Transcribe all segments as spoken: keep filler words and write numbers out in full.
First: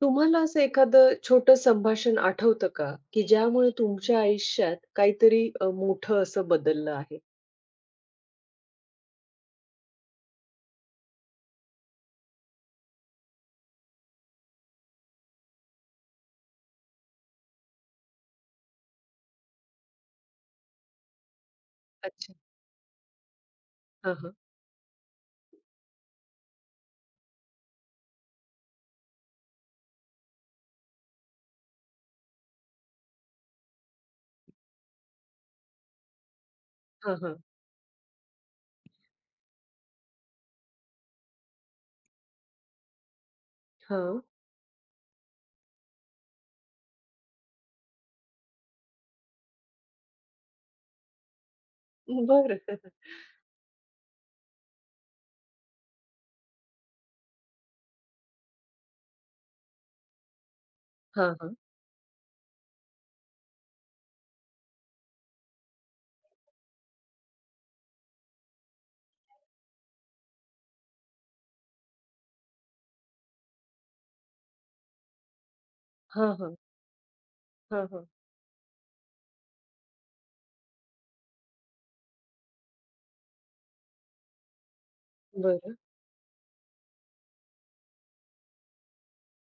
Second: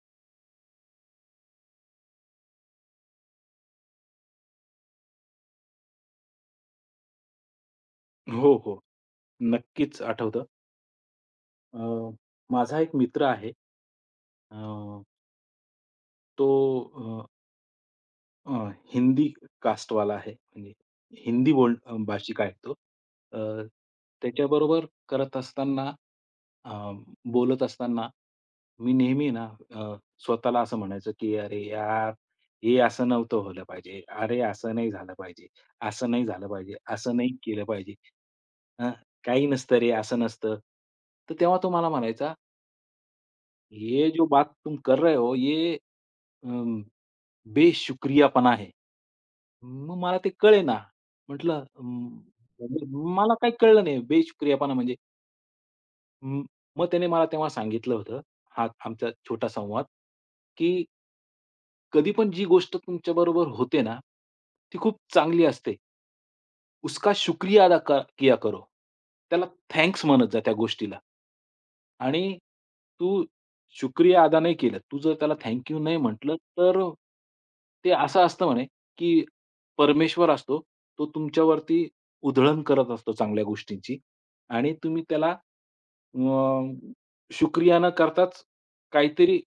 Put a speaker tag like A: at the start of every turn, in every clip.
A: तुम्हाला असं एखादं छोटं संभाषण आठवतं का, की ज्यामुळे तुमच्या आयुष्यात काहीतरी अ, मोठं असं बदललं आहे?
B: हो, हो. नक्कीच आठवतं. अ, माझा एक मित्र आहे. अ, तो अ, हिंदी कास्टवाला आहे. म्हणजे हिंदी बोल अ,
A: अच्छा.
B: भाषिक आहे तो. अ,
A: हां, हां.
B: त्याच्याबरोबर करत असताना अ, बोलत असताना मी नेहमी ना, अ, स्वतःला असं म्हणायचो, की "अरे यार, हे असं नव्हतं व्हायला पाहिजे. अरे असं नाही झालं पाहिजे. असं नाही झालं पाहिजे.
A: हां,
B: असं नाही
A: हां.
B: केलं पाहिजे. अ, काही नसतं रे, असं नसतं." तर तेव्हा तो मला म्हणायचा, "ये
A: हां.
B: जो बात तुम कर रहे हो ये बेशुक्रियापणा आहे." मग मला ते कळेना. म्हटलं म
A: बरं.
B: मला काही कळलं नाही बेशुक्रियापणा म्हणजे. म मग त्याने मला तेव्हा सांगितलं होतं, हा आमचा छोटा संवाद, की
A: हां, हां.
B: कधी पण जी गोष्ट तुमच्याबरोबर होते ना, ती खूप चांगली असते. उसका शुक्रिया अदा क किया करो. त्याला थँक्स म्हणत जा त्या गोष्टीला. आणि तू शुक्रिया अदा नाही केलं. तू जर त्याला थँक नाही
A: हां,
B: म्हटलं,
A: हां.
B: तर
A: हां,
B: ते
A: हां.
B: असं असतं म्हणे, की परमेश्वर असतो, तो तुमच्यावरती उधळण करत असतो चांगल्या गोष्टींची आणि तुम्ही त्याला
A: बरं.
B: अ, शुक्रिया न करताच काहीतरी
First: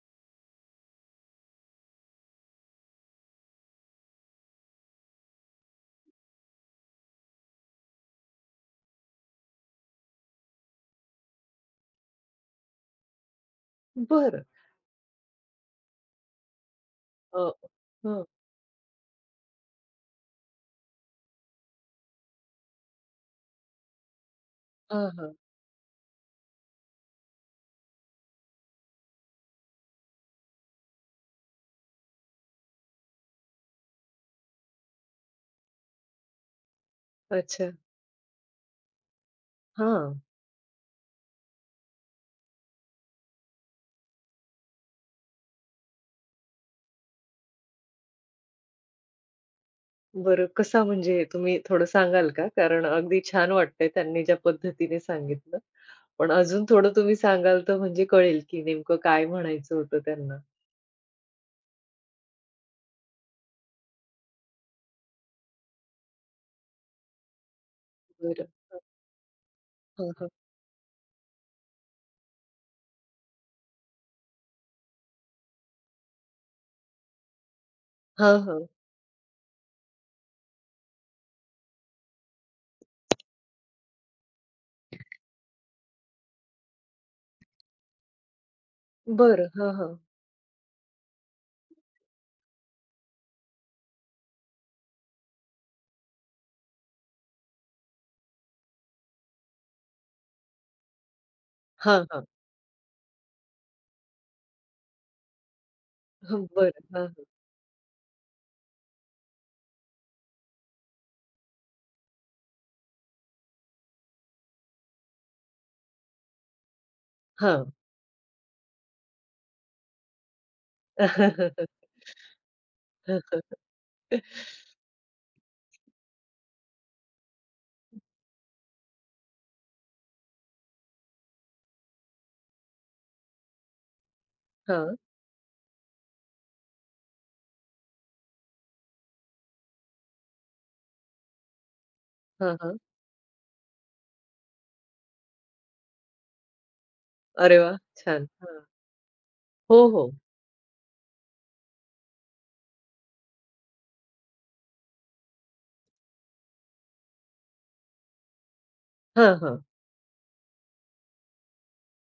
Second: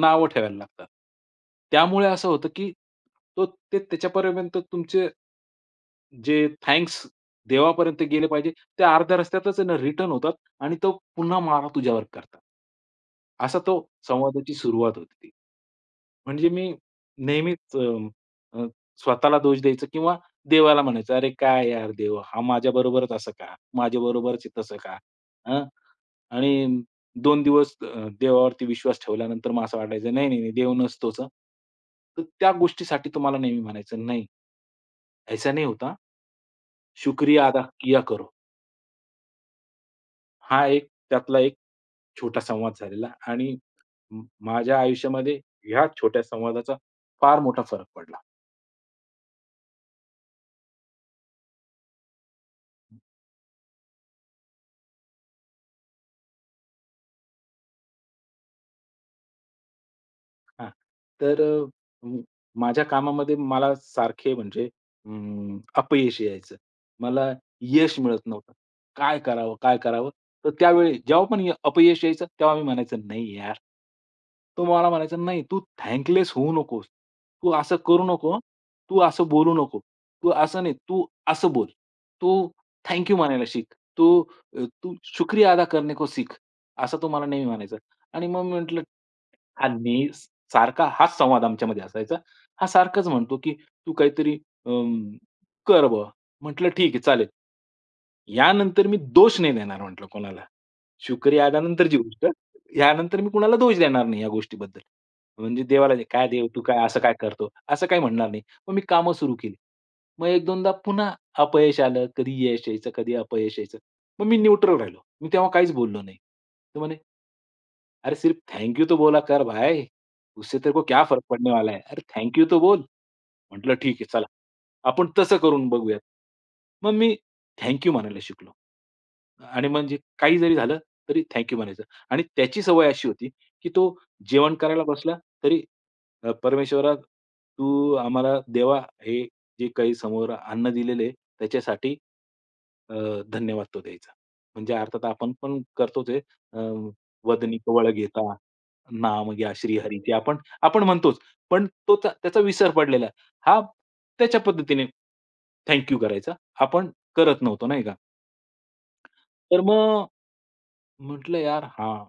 B: नावं ठेवायला लागतात. त्यामुळे असं होतं, की तो ते त्याच्यापर्यंत तुमचे जे थँक्स देवापर्यंत गेले पाहिजे, ते अर्ध्या रस्त्यातच आहे ना रिटर्न होतात आणि तो पुन्हा मारा तुझ्यावर करतात. असा तो
A: बरं.
B: संवादाची सुरुवात होती ती. म्हणजे मी
A: अ,
B: नेहमीच अ,
A: हं.
B: अ, स्वतःला दोष द्यायचं किंवा देवाला म्हणायचं, "अरे काय यार देव, हा माझ्याबरोबरच असं का? माझ्याबरोबरच आहे तसं का?"
A: हां, हां.
B: हां. आणि दोन दिवस अ, देवावरती विश्वास ठेवल्यानंतर मग असं वाटायचं, "नाही, नाही, नाही देव नसतोच हं." तर त्या गोष्टीसाठी तुम्हाला नेहमी म्हणायचं, "नाही, ऐसा नहीं होता, शुक्रिया अदा
A: अच्छा.
B: किया करो."
A: हां.
B: हा एक त्यातला एक छोटा संवाद झालेला आणि म माझ्या आयुष्यामध्ये ह्या छोट्या संवादाचा फार मोठा फरक पडला.
A: बरं, कसा म्हणजे तुम्ही थोडं सांगाल का? कारण अगदी छान वाटतंय त्यांनी ज्या पद्धतीने सांगितलं. पण अजून थोडं तुम्ही सांगाल तर म्हणजे कळेल, की नेमकं काय म्हणायचं होतं त्यांना.
B: हां. तर अ, म माझ्या कामामध्ये मला सारखे म्हणजे अं, अपयश यायचं. मला यश मिळत
A: बरं.
B: नव्हतं.
A: हां,
B: काय करावं, काय करावं?
A: हां, हां.
B: तर त्यावेळी जेव्हा पण य- अपयश यायचं, तेव्हा मी म्हणायचो, "नाही यार." तो मला म्हणायचा, "नाही, तू थँकलेस होऊ नकोस. तू असं करू नको हं.
A: हां,
B: तू असं बोलू नको. तू असं नाही, तू असं बोल. तू थँक म्हणायला शिक. तू, अ, तू शुक्रिया अदा करने को सीख." असं तो मला नेहमी म्हणायचा. आणि मग मी,
A: बरं. हां, हां.
B: आणि स सारखा हाच संवाद आमच्यामध्ये असायचा. हा सारखाच म्हणतो, की "तू काहीतरी अं, कर बुवा." म्हटलं, "ठीक आहे, चालेल." यानंतर मी दोष नाही देणार म्हटलं कोणाला. शुक्रियादानंतरची
A: हां, हां.
B: गोष्ट. यानंतर मी कुणाला दोष देणार नाही या गोष्टीबद्दल. म्हणजे देवाला जे, "काय
A: हं,
B: देव तू काय
A: बरं.
B: असं
A: हां,
B: काय
A: हां.
B: करतो?" असं काही म्हणणार नाही. मग मी कामं सुरू केली. मग एक-2दा पुन्हा अपयश आलं. कधी यश यायचं, कधी अपयश यायचं. मग मी न्यूट्रल राहिलो. मी तेव्हा काहीच बोललो नाही. तर म्हणे,
A: हां.
B: "अरे सिर्फ थैंक यू तो बोला कर भाई, उससे तेरे को क्या फ़र्क पड़ने वाला है? अरे थैंक यू तो बोल।" म्हटलं, "ठीक आहे, चला. आपण तसं करून बघूयात." मग मी थँक यू म्हणायला शिकलो. आणि म्हणजे काही जरी झालं, तरी थँक यू म्हणायचं. आणि त्याची सवय अशी होती, की तो जेवण करायला
A: हां,
B: बसला, तरी अ, "परमेश्वरा, तू आम्हाला देवा हे जे काही समोर अन्न दिलेले आहे, त्याच्यासाठी
A: हां, हां.
B: अ, धन्यवाद" तो द्यायचा. म्हणजे अर्थात आपण पण करतोच आहे. अ, "वदनी
A: अरे वाह!
B: कवळ
A: छान.
B: घेता,
A: हां.
B: नाम घ्या
A: हो,
B: श्रीहरीचे"
A: हो.
B: आपण आपण म्हणतोच. पण तो त्या त्याचा विसर पडलेला, हां, त्याच्या पद्धतीने थँक यू करायचा. आपण करत नव्हतो नाही का.
A: हां,
B: तर
A: हां.
B: मग म्हटलं यार हां,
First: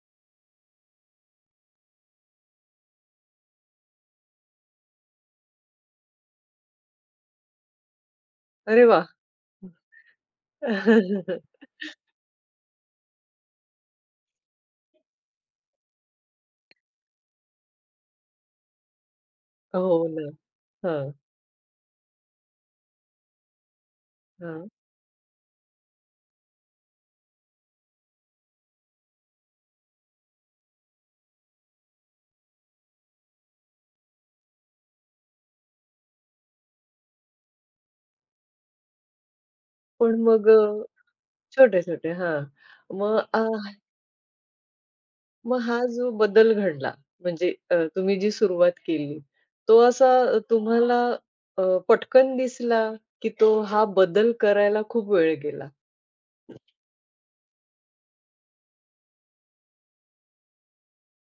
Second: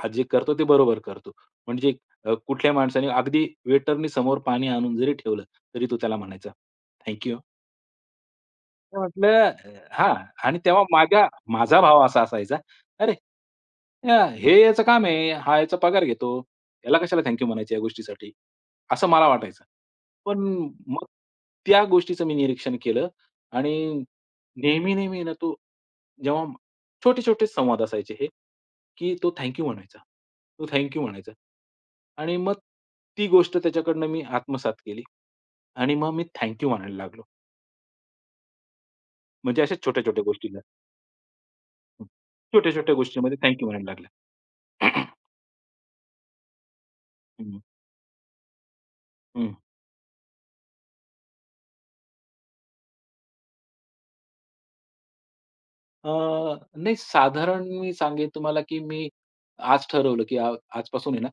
B: हा जे करतो ते बरोबर करतो. म्हणजे, अ, कुठल्याही माणसाने अगदी वेटरनी समोर पाणी आणून जरी ठेवलं, तरी तो त्याला म्हणायचा, "थँक."
A: अरे
B: मी
A: वाह!
B: म्हटलं, अ, हां, आणि तेव्हा माझ्या माझा भाव असा असायचा, "अरे, अ, हे याचं काम आहे, हा याचा पगार घेतो. याला कशाला थँक म्हणायचं या गोष्टीसाठी?" असं मला वाटायचं.
A: हो ना.
B: पण मग
A: हां,
B: त्या गोष्टीचं मी निरीक्षण केलं आणि
A: हां.
B: नेहमी-नेहमी ना तो जेव्हा छोटे-छोटे संवाद असायचे हे, की तो थँक म्हणायचा. तो थँक म्हणायचा. आणि मग ती गोष्ट त्याच्याकडनं मी आत्मसात केली आणि मग मी थँक यू म्हणायला लागलो. म्हणजे अशा
A: पण
B: छोट्या-छोट्या
A: मग
B: गोष्टीला.
A: अ, छोटे-छोटे हां.
B: छोट्या-छोट्या
A: मग
B: गोष्टींमध्ये थँक
A: अ,
B: म्हणायला लागल्या.
A: मग हा जो बदल घडला म्हणजे
B: हं,
A: अ, तुम्ही जी सुरुवात केली,
B: हं.
A: तो असा अ, तुम्हाला अ, पटकन दिसला, की तो हा बदल करायला खूप वेळ गेला?
B: अ, नाही, साधारण मी सांगेन तुम्हाला, की मी आज ठरवलं, की आ आजपासून आहे ना,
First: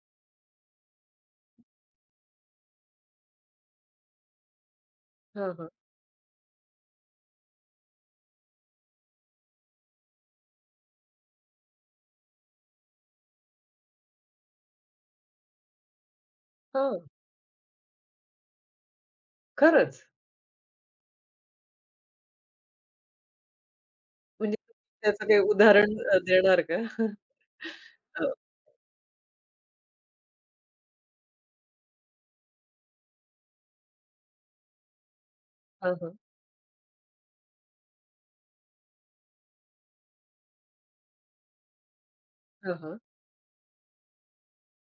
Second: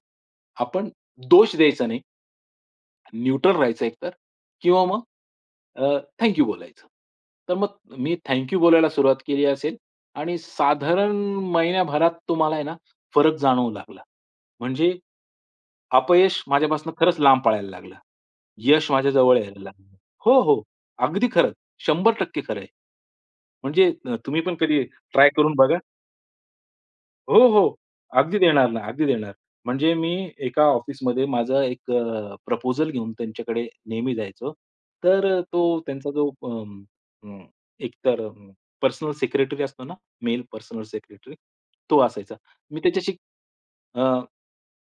B: आपण दोष द्यायचा नाही, न्यूट्रल राहायचं एकतर किंवा मग
A: हां, हां.
B: अ, थँक यू बोलायचं. तर मग मी थँक यू बोलायला सुरुवात केली असेल आणि साधारण महिन्याभरात तुम्हाला आहे ना, फरक जाणवू लागला. म्हणजे अपयश माझ्यापासून
A: हां.
B: खरंच लांब पळायला लागलं. यश माझ्या जवळ यायला लागलं.
A: खरंच?
B: हो, हो. अगदी खरं. शंभर टक्के खरं आहे. म्हणजे, अ, तुम्ही पण
A: म्हणजे
B: कधी
A: तुम्ही त्याचं
B: ट्राय
A: काही
B: करून बघा.
A: उदाहरण अ, देणार का?
B: हो, हो.
A: अ,
B: अगदी देणार ना, अगदी देणार. म्हणजे मी एका ऑफिसमध्ये माझा एक प्रपोजल घेऊन त्यांच्याकडे नेहमी जायचो. तर अ, तो
A: हां,
B: त्यांचा
A: हां.
B: जो अं, अं, एकतर, अ, पर्सनल सेक्रेटरी असतो ना, मेल पर्सनल सेक्रेटरी, तो असायचा.
A: हां,
B: मी
A: हां.
B: त्याच्याशी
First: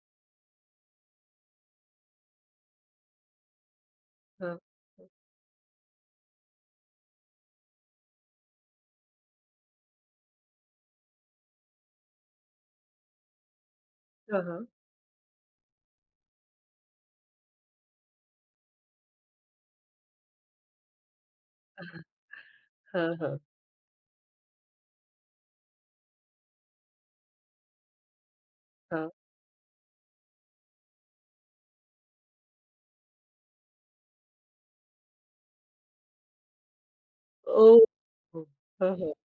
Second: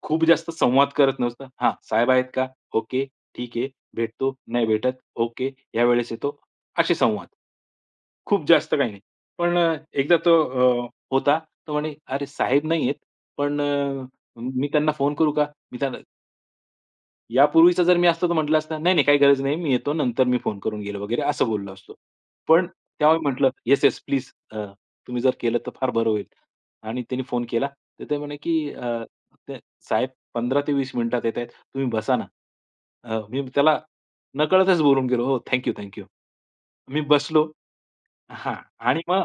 B: खूप जास्त संवाद करत नसतं. हां, साहेब आहेत का? ओके, ठीक आहे. भेटतो,
A: हां.
B: नाही भेटत, ओके, या वेळेस येतो, असे संवाद. खूप जास्त काही नाही. पण अ, एकदा तो अ, होता. तो म्हणे, "अरे साहेब नाही आहेत, पण अ,
A: हां, हां.
B: मी त्यांना फोन करू का? मी त्यांना." यापूर्वीचा जर मी असतो तर म्हटलं असतं, "नाही, नाही काही गरज नाही. मी येतो. नंतर मी फोन करून घेईल वगैरे" असं बोललो असतो. पण
A: हां,
B: त्यावेळी
A: हां.
B: म्हटलं, "येस, येस, प्लीज, अ, तुम्ही जर केलं तर फार बरं होईल." आणि त्यांनी फोन केला. तर ते म्हणे, की अ,
A: हां.
B: ते "साहेब पंधरा ते वीस मिनिटात येतायत. तुम्ही बसा ना." अ, मी त्याला नकळतच बोलून गेलो, "हो, थँक यू, मी बसलो."
A: ओह! हो.
B: हां.
A: हां,
B: आणि
A: हां.
B: मग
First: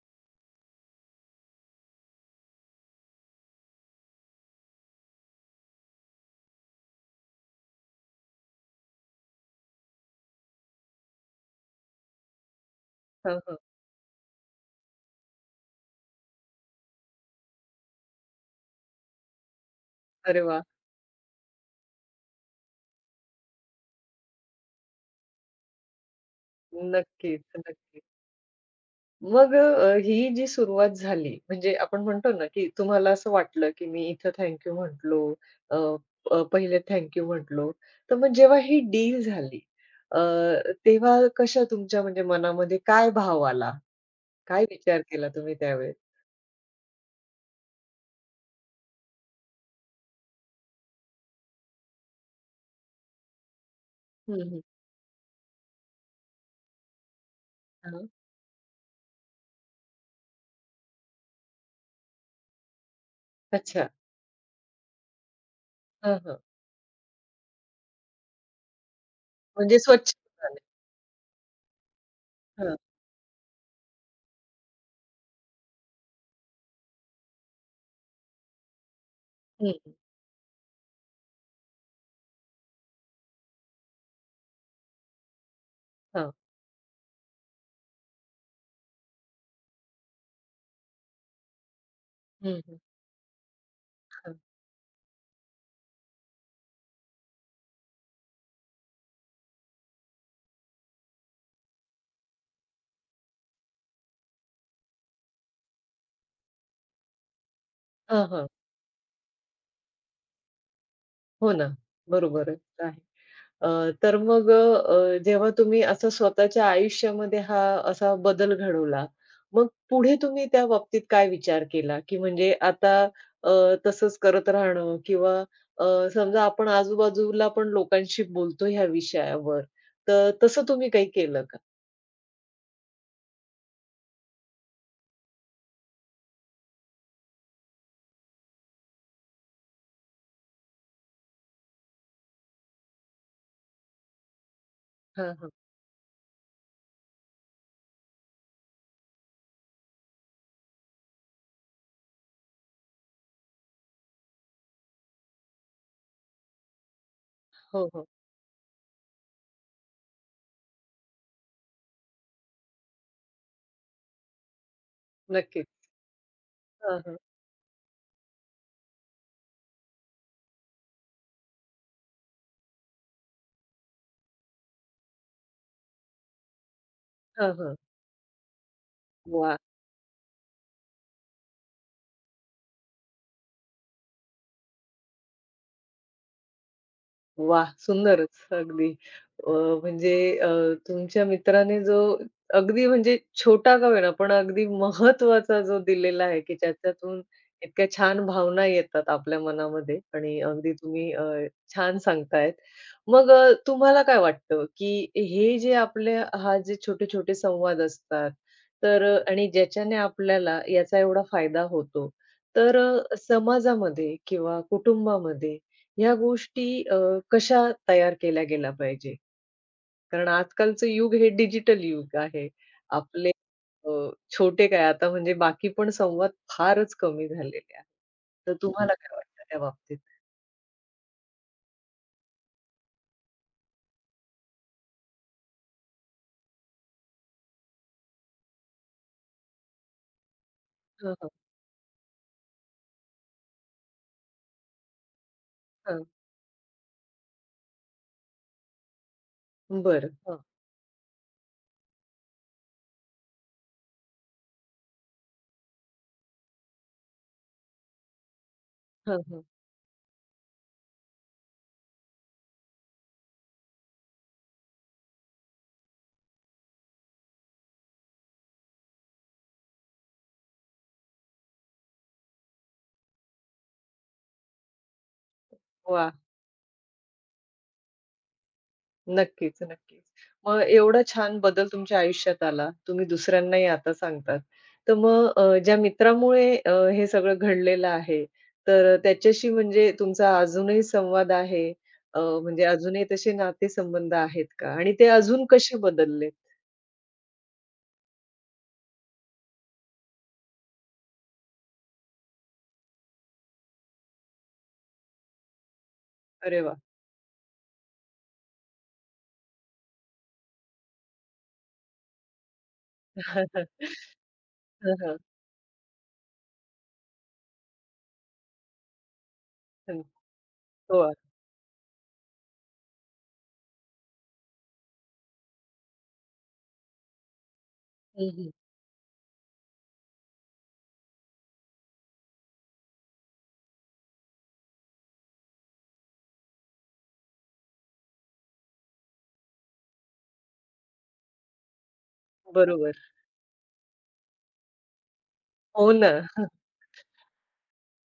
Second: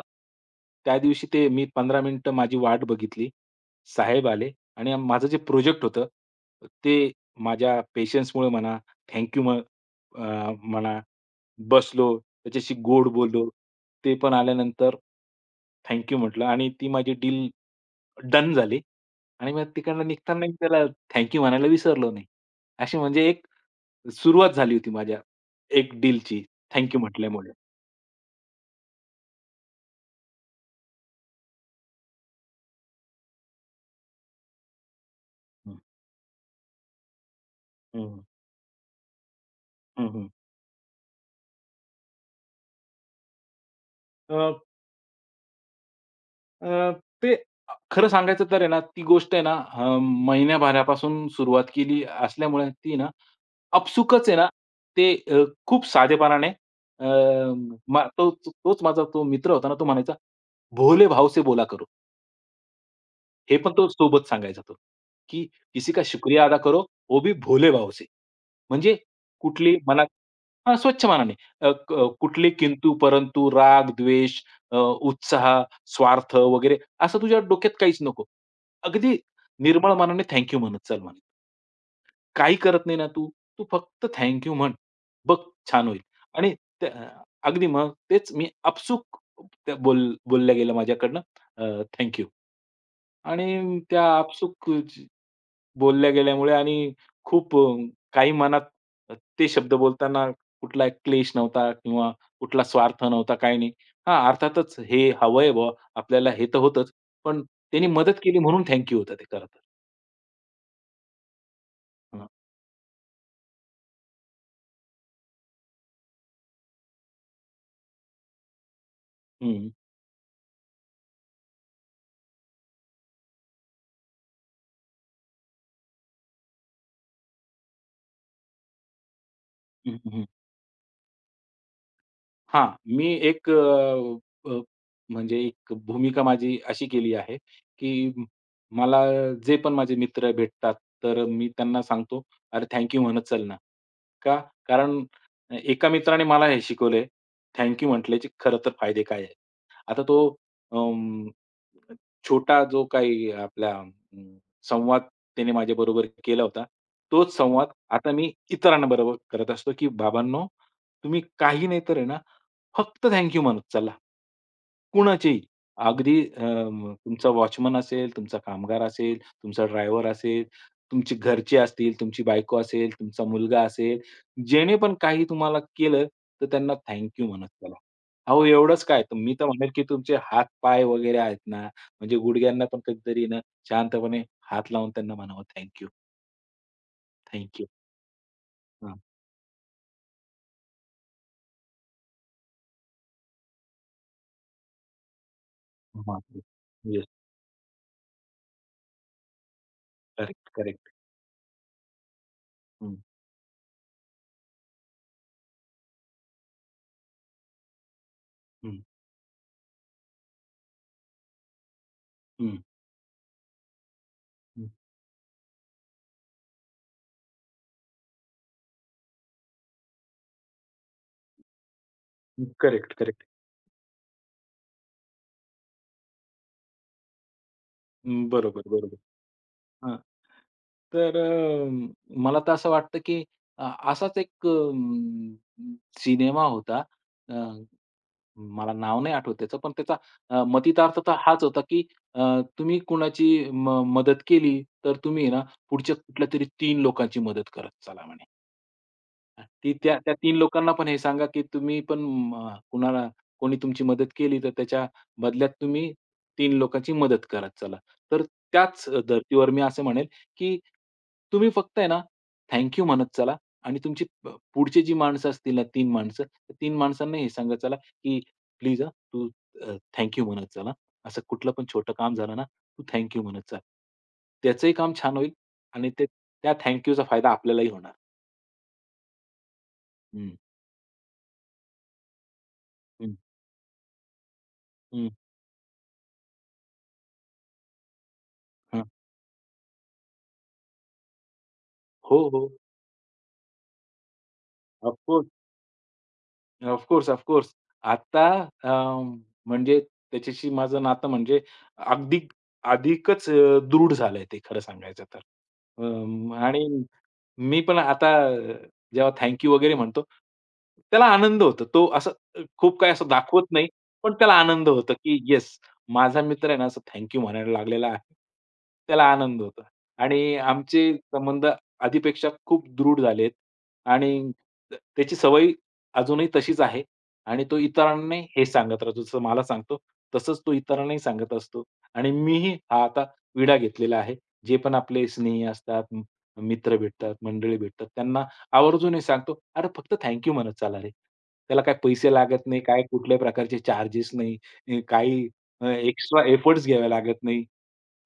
B: त्या दिवशी ते मी पंधरा मिनिटं माझी वाट बघितली. साहेब आले आणि माझं जे प्रोजेक्ट होतं, ते माझ्या पेशन्समुळे म्हणा, थँक यू म्ह अ, म्हणा, बसलो, त्याच्याशी गोड
A: हां,
B: बोललो.
A: हां.
B: ते पण आल्यानंतर थँक म्हटलं आणि ती माझी डील डन झाली आणि मग तिकडनं निघताना
A: अरे
B: मी
A: वाह!
B: त्याला थँक म्हणायला विसरलो नाही. अशी म्हणजे एक सुरुवात झाली होती माझ्या एक डीलची थँक
A: नक्कीच,
B: म्हटल्यामुळे.
A: नक्कीच. मग अ, ही जी सुरुवात झाली म्हणजे आपण म्हणतो ना, की तुम्हाला असं वाटलं, की मी इथं थँक म्हटलो.
B: हं,
A: अ, अ, पहिले थँक म्हटलो. तर
B: हं,
A: मग जेव्हा ही डील झाली,
B: हं,
A: अ,
B: हं.
A: तेव्हा कशा तुमच्या म्हणजे मनामध्ये काय भाव आला? काय विचार केला तुम्ही त्यावेळेस?
B: अ, ते अ, खरं सांगायचं तर आहे ना, ती गोष्ट आहे ना, अ, महिन्याभरापासून सुरुवात केली असल्यामुळे ती ना आपसुकच आहे
A: हं,
B: ना,
A: हं.
B: ते, अ, खूप साधेपणाने, अ, मा तोच तोच माझा तो मित्र होता ना, तो म्हणायचा, "भोले भाव से बोला करो." हे पण तो
A: अच्छा.
B: सोबत सांगायचा तो, की "किसी का
A: हां, हां.
B: शुक्रिया अदा करो, वो भी भोले भाव से." म्हणजे कुठली
A: म्हणजे
B: मना
A: स्वच्छ झाले.
B: हां, स्वच्छ मनाने. अ, क कुठली
A: हां.
B: किंतु, परंतु, राग, द्वेष, अ, उत्साह, स्वार्थ वगैरे असं तुझ्या डोक्यात काहीच नको. अगदी
A: हं, हं.
B: निर्मळ मनाने थँक यू म्हणत चल म्हणे. काही करत नाही ना तू, तू फक्त थँक यू म्हण. बघ छान होईल.
A: हां.
B: आणि त्या अगदी मग तेच मी आपसूक त्या बोल बोलल्या गेल्या माझ्याकडनं, अ,
A: हं, हं.
B: आणि त्या
A: हां.
B: आपसूक बोलल्या गेल्यामुळे आणि खूप, अ, काही मनात, अ, ते शब्द बोलताना कुठला क्लेश नव्हता किंवा कुठला स्वार्थ नव्हता, काही नाही. हा, अर्थातच हे हवंय बुवा आपल्याला हे तर होतंच, पण त्यांनी मदत
A: हां,
B: केली
A: हां.
B: म्हणून थँक यू होतं ते खरं तर.
A: हो ना.
B: हं.
A: बरोबरच आहे. अ, तर मग अ, जेव्हा तुम्ही असं स्वतःच्या आयुष्यामध्ये हा असा बदल घडवला, मग
B: हं,
A: पुढे तुम्ही त्या बाबतीत काय विचार केला? की म्हणजे आता अ, तसंच करत राहणं किंवा अ, समजा आपण आजूबाजूला पण लोकांशी बोलतो ह्या विषयावर,
B: हं, हं.
A: तर तसं तुम्ही काही केलं का?
B: हां, मी एक, अ, अ, म्हणजे एक भूमिका माझी अशी केली आहे, की म- मला जे पण माझे मित्र भेटतात, तर मी त्यांना सांगतो, "अरे थँक यू म्हणत चल ना." का? कारण
A: हां, हां.
B: एका मित्राने मला हे शिकवलंय, थँक यू म्हटल्याचे खरं तर फायदे काय आहेत. आता तो अं, छोटा जो काही आपला अं, संवाद त्याने माझ्याबरोबर केला होता, तोच संवाद
A: हो, हो.
B: आता मी इतरांबरोबर करत असतो, की "बाबांनो, तुम्ही काही नाही तर आहे ना, फक्त थँक म्हणत चला." कुणाचेही.
A: नक्कीच.
B: अगदी अं,
A: हां, हां.
B: तुमचा वॉचमन असेल, तुमचा कामगार असेल, तुमचा ड्रायव्हर असेल, तुमचे घरचे असतील, तुमची बायको असेल, तुमचा मुलगा असेल, जेणे पण काही तुम्हाला केलं, तर त्यांना थँक म्हणत
A: हां,
B: चला.
A: हां.
B: अहो, एवढंच काय, तर मी तर
A: वाह!
B: म्हणेल, की तुमचे हात-पाय वगैरे आहेत ना, म्हणजे गुडघ्यांना पण कधीतरी ना शांतपणे हात लावून त्यांना म्हणावं, "थँक यू, थँक यू."
A: वाह! सुंदरच अगदी.
B: हां,
A: अ, म्हणजे अ, तुमच्या मित्राने जो अगदी म्हणजे छोटा का होईना, पण अगदी महत्त्वाचा जो
B: हां.
A: दिलेला आहे, की
B: येस.
A: ज्याच्यातून इतक्या छान भावना येतात आपल्या मनामध्ये आणि
B: करेक्ट,
A: अगदी
B: करेक्ट.
A: तुम्ही अ, छान सांगतायत.
B: हं,
A: मग अ, तुम्हाला काय वाटतं, की हे जे आपले हा जे छोटे-छोटे संवाद असतात,
B: हं,
A: तर अ, आणि ज्याच्याने आपल्याला याचा एवढा फायदा होतो,
B: हं,
A: तर अ, समाजामध्ये किंवा
B: हं,
A: कुटुंबामध्ये ह्या गोष्टी अ, कशा तयार केल्या गेल्या पाहिजे? कारण आजकालचं युग हे डिजिटल युग
B: हं.
A: आहे.
B: Correct, correct.
A: आपले अ, छोटे काय आता म्हणजे बाकी पण संवाद फारच कमी झालेले आहेत.
B: हं,
A: तर हं,
B: बरोबर,
A: तुम्हाला
B: बरोबर.
A: काय वाटतं त्या
B: हां.
A: बाबतीत?
B: तर, अ, मला तर असं वाटतं, की, अ, असाच एक, अ, सिनेमा होता. मला नाव नाही आठवत त्याचं, पण त्याचा, अ, मतितार्थ
A: हं,
B: तर
A: हं.
B: हाच होता, की अ, तुम्ही कुणाची म मदत केली, तर तुम्ही आहे ना, पुढच्या
A: हां.
B: कुठल्यातरी तीन लोकांची मदत करत चला म्हणे. ती त्या त्या
A: बरं.
B: तीन
A: हां,
B: लोकांना पण हे सांगा, की तुम्ही पण म कुणाला कोणी तुमची मदत केली, तर त्याच्या बदल्यात तुम्ही तीन लोकांची मदत करत चला. तर त्याच
A: हां, हां.
B: धर्तीवर मी असं म्हणेल, की तुम्ही फक्त आहे ना, थँक म्हणत चला आणि तुमची प पुढची जी माणसं असतील ना तीन माणसं, तर तीन माणसांना हे सांगत चला, की "प्लीज तू, अ, म्हणत चला. असं कुठलं पण छोटं काम झालं ना, तू थँक म्हणत चल." त्याचंही काम छान होईल आणि ते
A: वाह!
B: त्या थँक फायदा आपल्यालाही होणार.
A: नक्कीच, नक्कीच.
B: हं,
A: मग एवढा छान बदल तुमच्या आयुष्यात आला. तुम्ही
B: हं,
A: दुसऱ्यांनाही आता सांगतात. तर
B: हं.
A: मग अ, ज्या मित्रामुळे अ, हे सगळं घडलेलं आहे,
B: हां.
A: तर त्याच्याशी म्हणजे तुमचा अजूनही संवाद आहे?
B: हो,
A: अ,
B: हो.
A: म्हणजे अजूनही तसे नातेसंबंध आहेत का? आणि
B: ऑफ
A: ते अजून कसे बदलले?
B: ऑफ कोर्स, आता, अ, म्हणजे त्याच्याशी माझं नातं म्हणजे अगदी अधिकच, अ, दृढ झालंय ते खरं सांगायचं तर. अं,
A: अरे
B: आणि
A: वाह!
B: मी पण आता, अ, जेव्हा थँक वगैरे म्हणतो, त्याला आनंद होतो. तो असं, अ, खूप काही असं दाखवत नाही, पण
A: हं,
B: त्याला आनंद होतो,
A: हं.
B: की येस, माझा मित्र आहे ना असं थँक यू म्हणायला लागलेला आहे. त्याला आनंद होतो.
A: हं,
B: आणि आमचे
A: हो.
B: संबंध आधीपेक्षा खूप दृढ झालेत आणि त्याची सवय अजूनही तशीच आहे आणि तो इतरांना
A: हं,
B: हे
A: हं.
B: सांगत राहतो. जसं मला सांगतो, तसंच तो इतरांनाही सांगत असतो आणि मीही हा आता विडा घेतलेला आहे. जे पण आपले स्नेही असतात, म मित्र भेटतात, मंडळी भेटतात, त्यांना आवर्जून हे सांगतो, "अरे फक्त थँक म्हणत चाला रे." त्याला काही पैसे लागत नाही, काय
A: बरोबर.
B: कुठल्याही प्रकारचे चार्जेस नाही, अ, काही
A: हो ना.
B: एक्स्ट्रा एफर्ट्स घ्यावे लागत नाही.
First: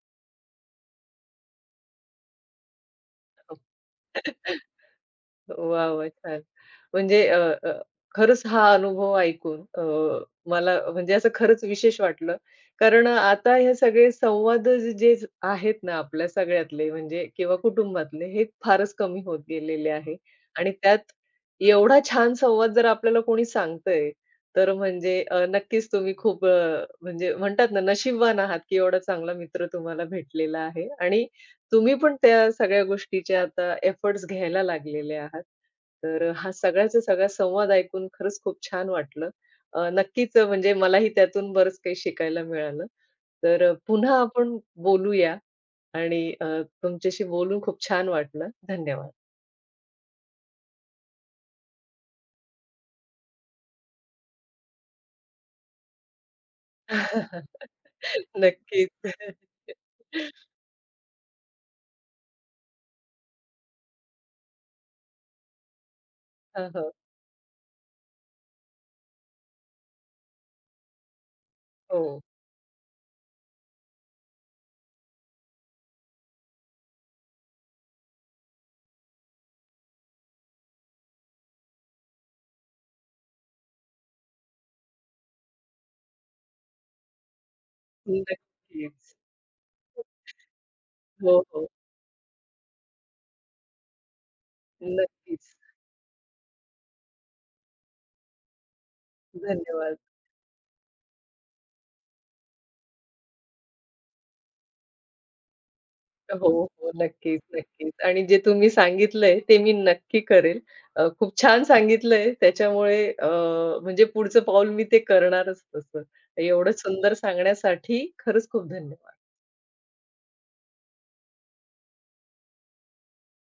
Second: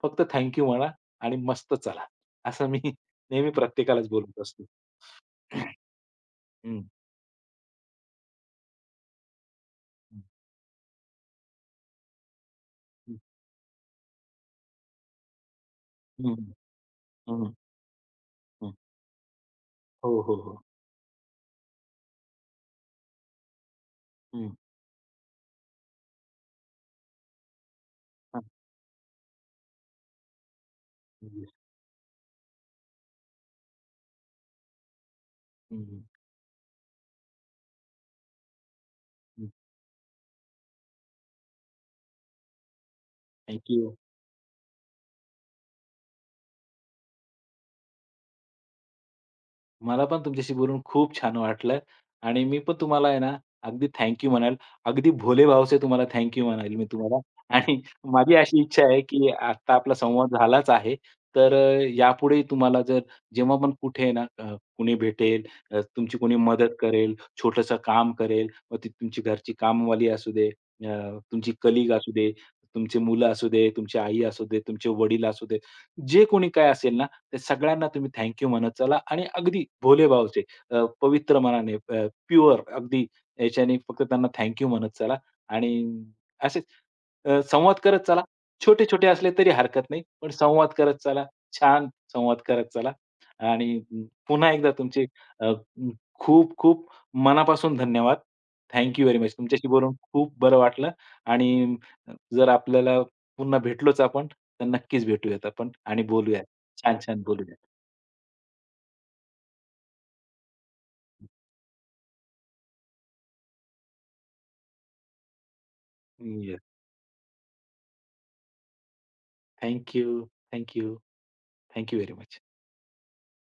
B: फक्त थँक म्हणा आणि मस्त चला. असं मी नेहमी प्रत्येकालाच बोलत असतो.
A: वाह, वाह! छान.
B: हं,
A: म्हणजे अ, अ, खरंच हा अनुभव ऐकून अ,
B: हं,
A: मला म्हणजे असं खरंच विशेष वाटलं. कारण आता हे सगळे संवाद जे जे आहेत ना आपल्या
B: हं, हं,
A: सगळ्यातले म्हणजे
B: हं.
A: किंवा कुटुंबातले हे फारच कमी होत गेलेले आहे.
B: हो, हो, हो.
A: आणि त्यात एवढा छान संवाद जर आपल्याला कोणी सांगतंय,
B: हं.
A: तर म्हणजे अ, नक्कीच तुम्ही खूप अ, म्हणजे म्हणतात ना नशीबवान
B: हां.
A: आहात, की एवढा चांगला मित्र तुम्हाला भेटलेला आहे. आणि
B: हं,
A: तुम्ही पण त्या सगळ्या गोष्टीच्या आता एफर्ट्स घ्यायला लागलेले आहात.
B: हं.
A: तर हा सगळ्याचा सगळा संवाद ऐकून खरंच खूप छान वाटलं.
B: हं.
A: अ, नक्कीच म्हणजे मलाही त्यातून बरंच काही शिकायला मिळालं.
B: थँक
A: तर
B: यू.
A: पुन्हा आपण बोलूया आणि अ, तुमच्याशी बोलून खूप छान वाटलं. धन्यवाद.
B: मला पण तुमच्याशी बोलून खूप छान वाटलं आणि मी पण तुम्हाला आहे ना, अगदी थँक म्हणाल. अगदी भोले भाव तुम्हाला थँक म्हणाल मी तुम्हाला आणि माझी अशी इच्छा
A: नक्कीच.
B: आहे, की आता आपला संवाद झालाच आहे. तर, अ, यापुढेही तुम्हाला जर जेव्हा पण कुठे आहे ना, अ, कुणी भेटेल, अ, तुमची कोणी
A: हां,
B: मदत
A: हां.
B: करेल, छोटंसं काम करेल, मग ती तुमची घरची कामवाली असू दे, अ, तुमची कलीग असू
A: हो.
B: दे, तुमची मुलं असू दे, तुमची आई असू दे, तुमचे वडील असू दे, जे कोणी काय असेल ना, ते सगळ्यांना तुम्ही थँक यू म्हणत चला आणि अगदी भोलेभावचे, अ, पवित्र मनाने, अ, प्युअर अगदी याच्याने फक्त त्यांना थँक म्हणत चला आणि असेच, अ, संवाद करत चला. छोटे-छोटे
A: नक्कीच.
B: असले तरी हरकत नाही, पण संवाद करत चला.
A: हो, हो.
B: छान संवाद करत चला. आणि अं, पुन्हा एकदा तुमचे, अ,
A: नक्कीच.
B: म, खूप खूप मनापासून धन्यवाद. Thank you very much. तुमच्याशी बोलून
A: धन्यवाद.
B: खूप बरं वाटलं आणि, अ, जर आपल्याला पुन्हा भेटलोच आपण, तर नक्कीच भेटूयात आपण आणि बोलूयात.
A: हो, हो.
B: छान-छान
A: नक्कीच,
B: बोलूयात.
A: नक्कीच. आणि जे तुम्ही सांगितलंय ते मी नक्की करेल. अ, खूप छान सांगितलंय त्याच्यामुळे अ, म्हणजे पुढचं पाऊल मी ते करणारच तसं.
B: येस.
A: एवढं सुंदर सांगण्यासाठी खरंच खूप धन्यवाद.
B: Thank you, thank you, thank you very much.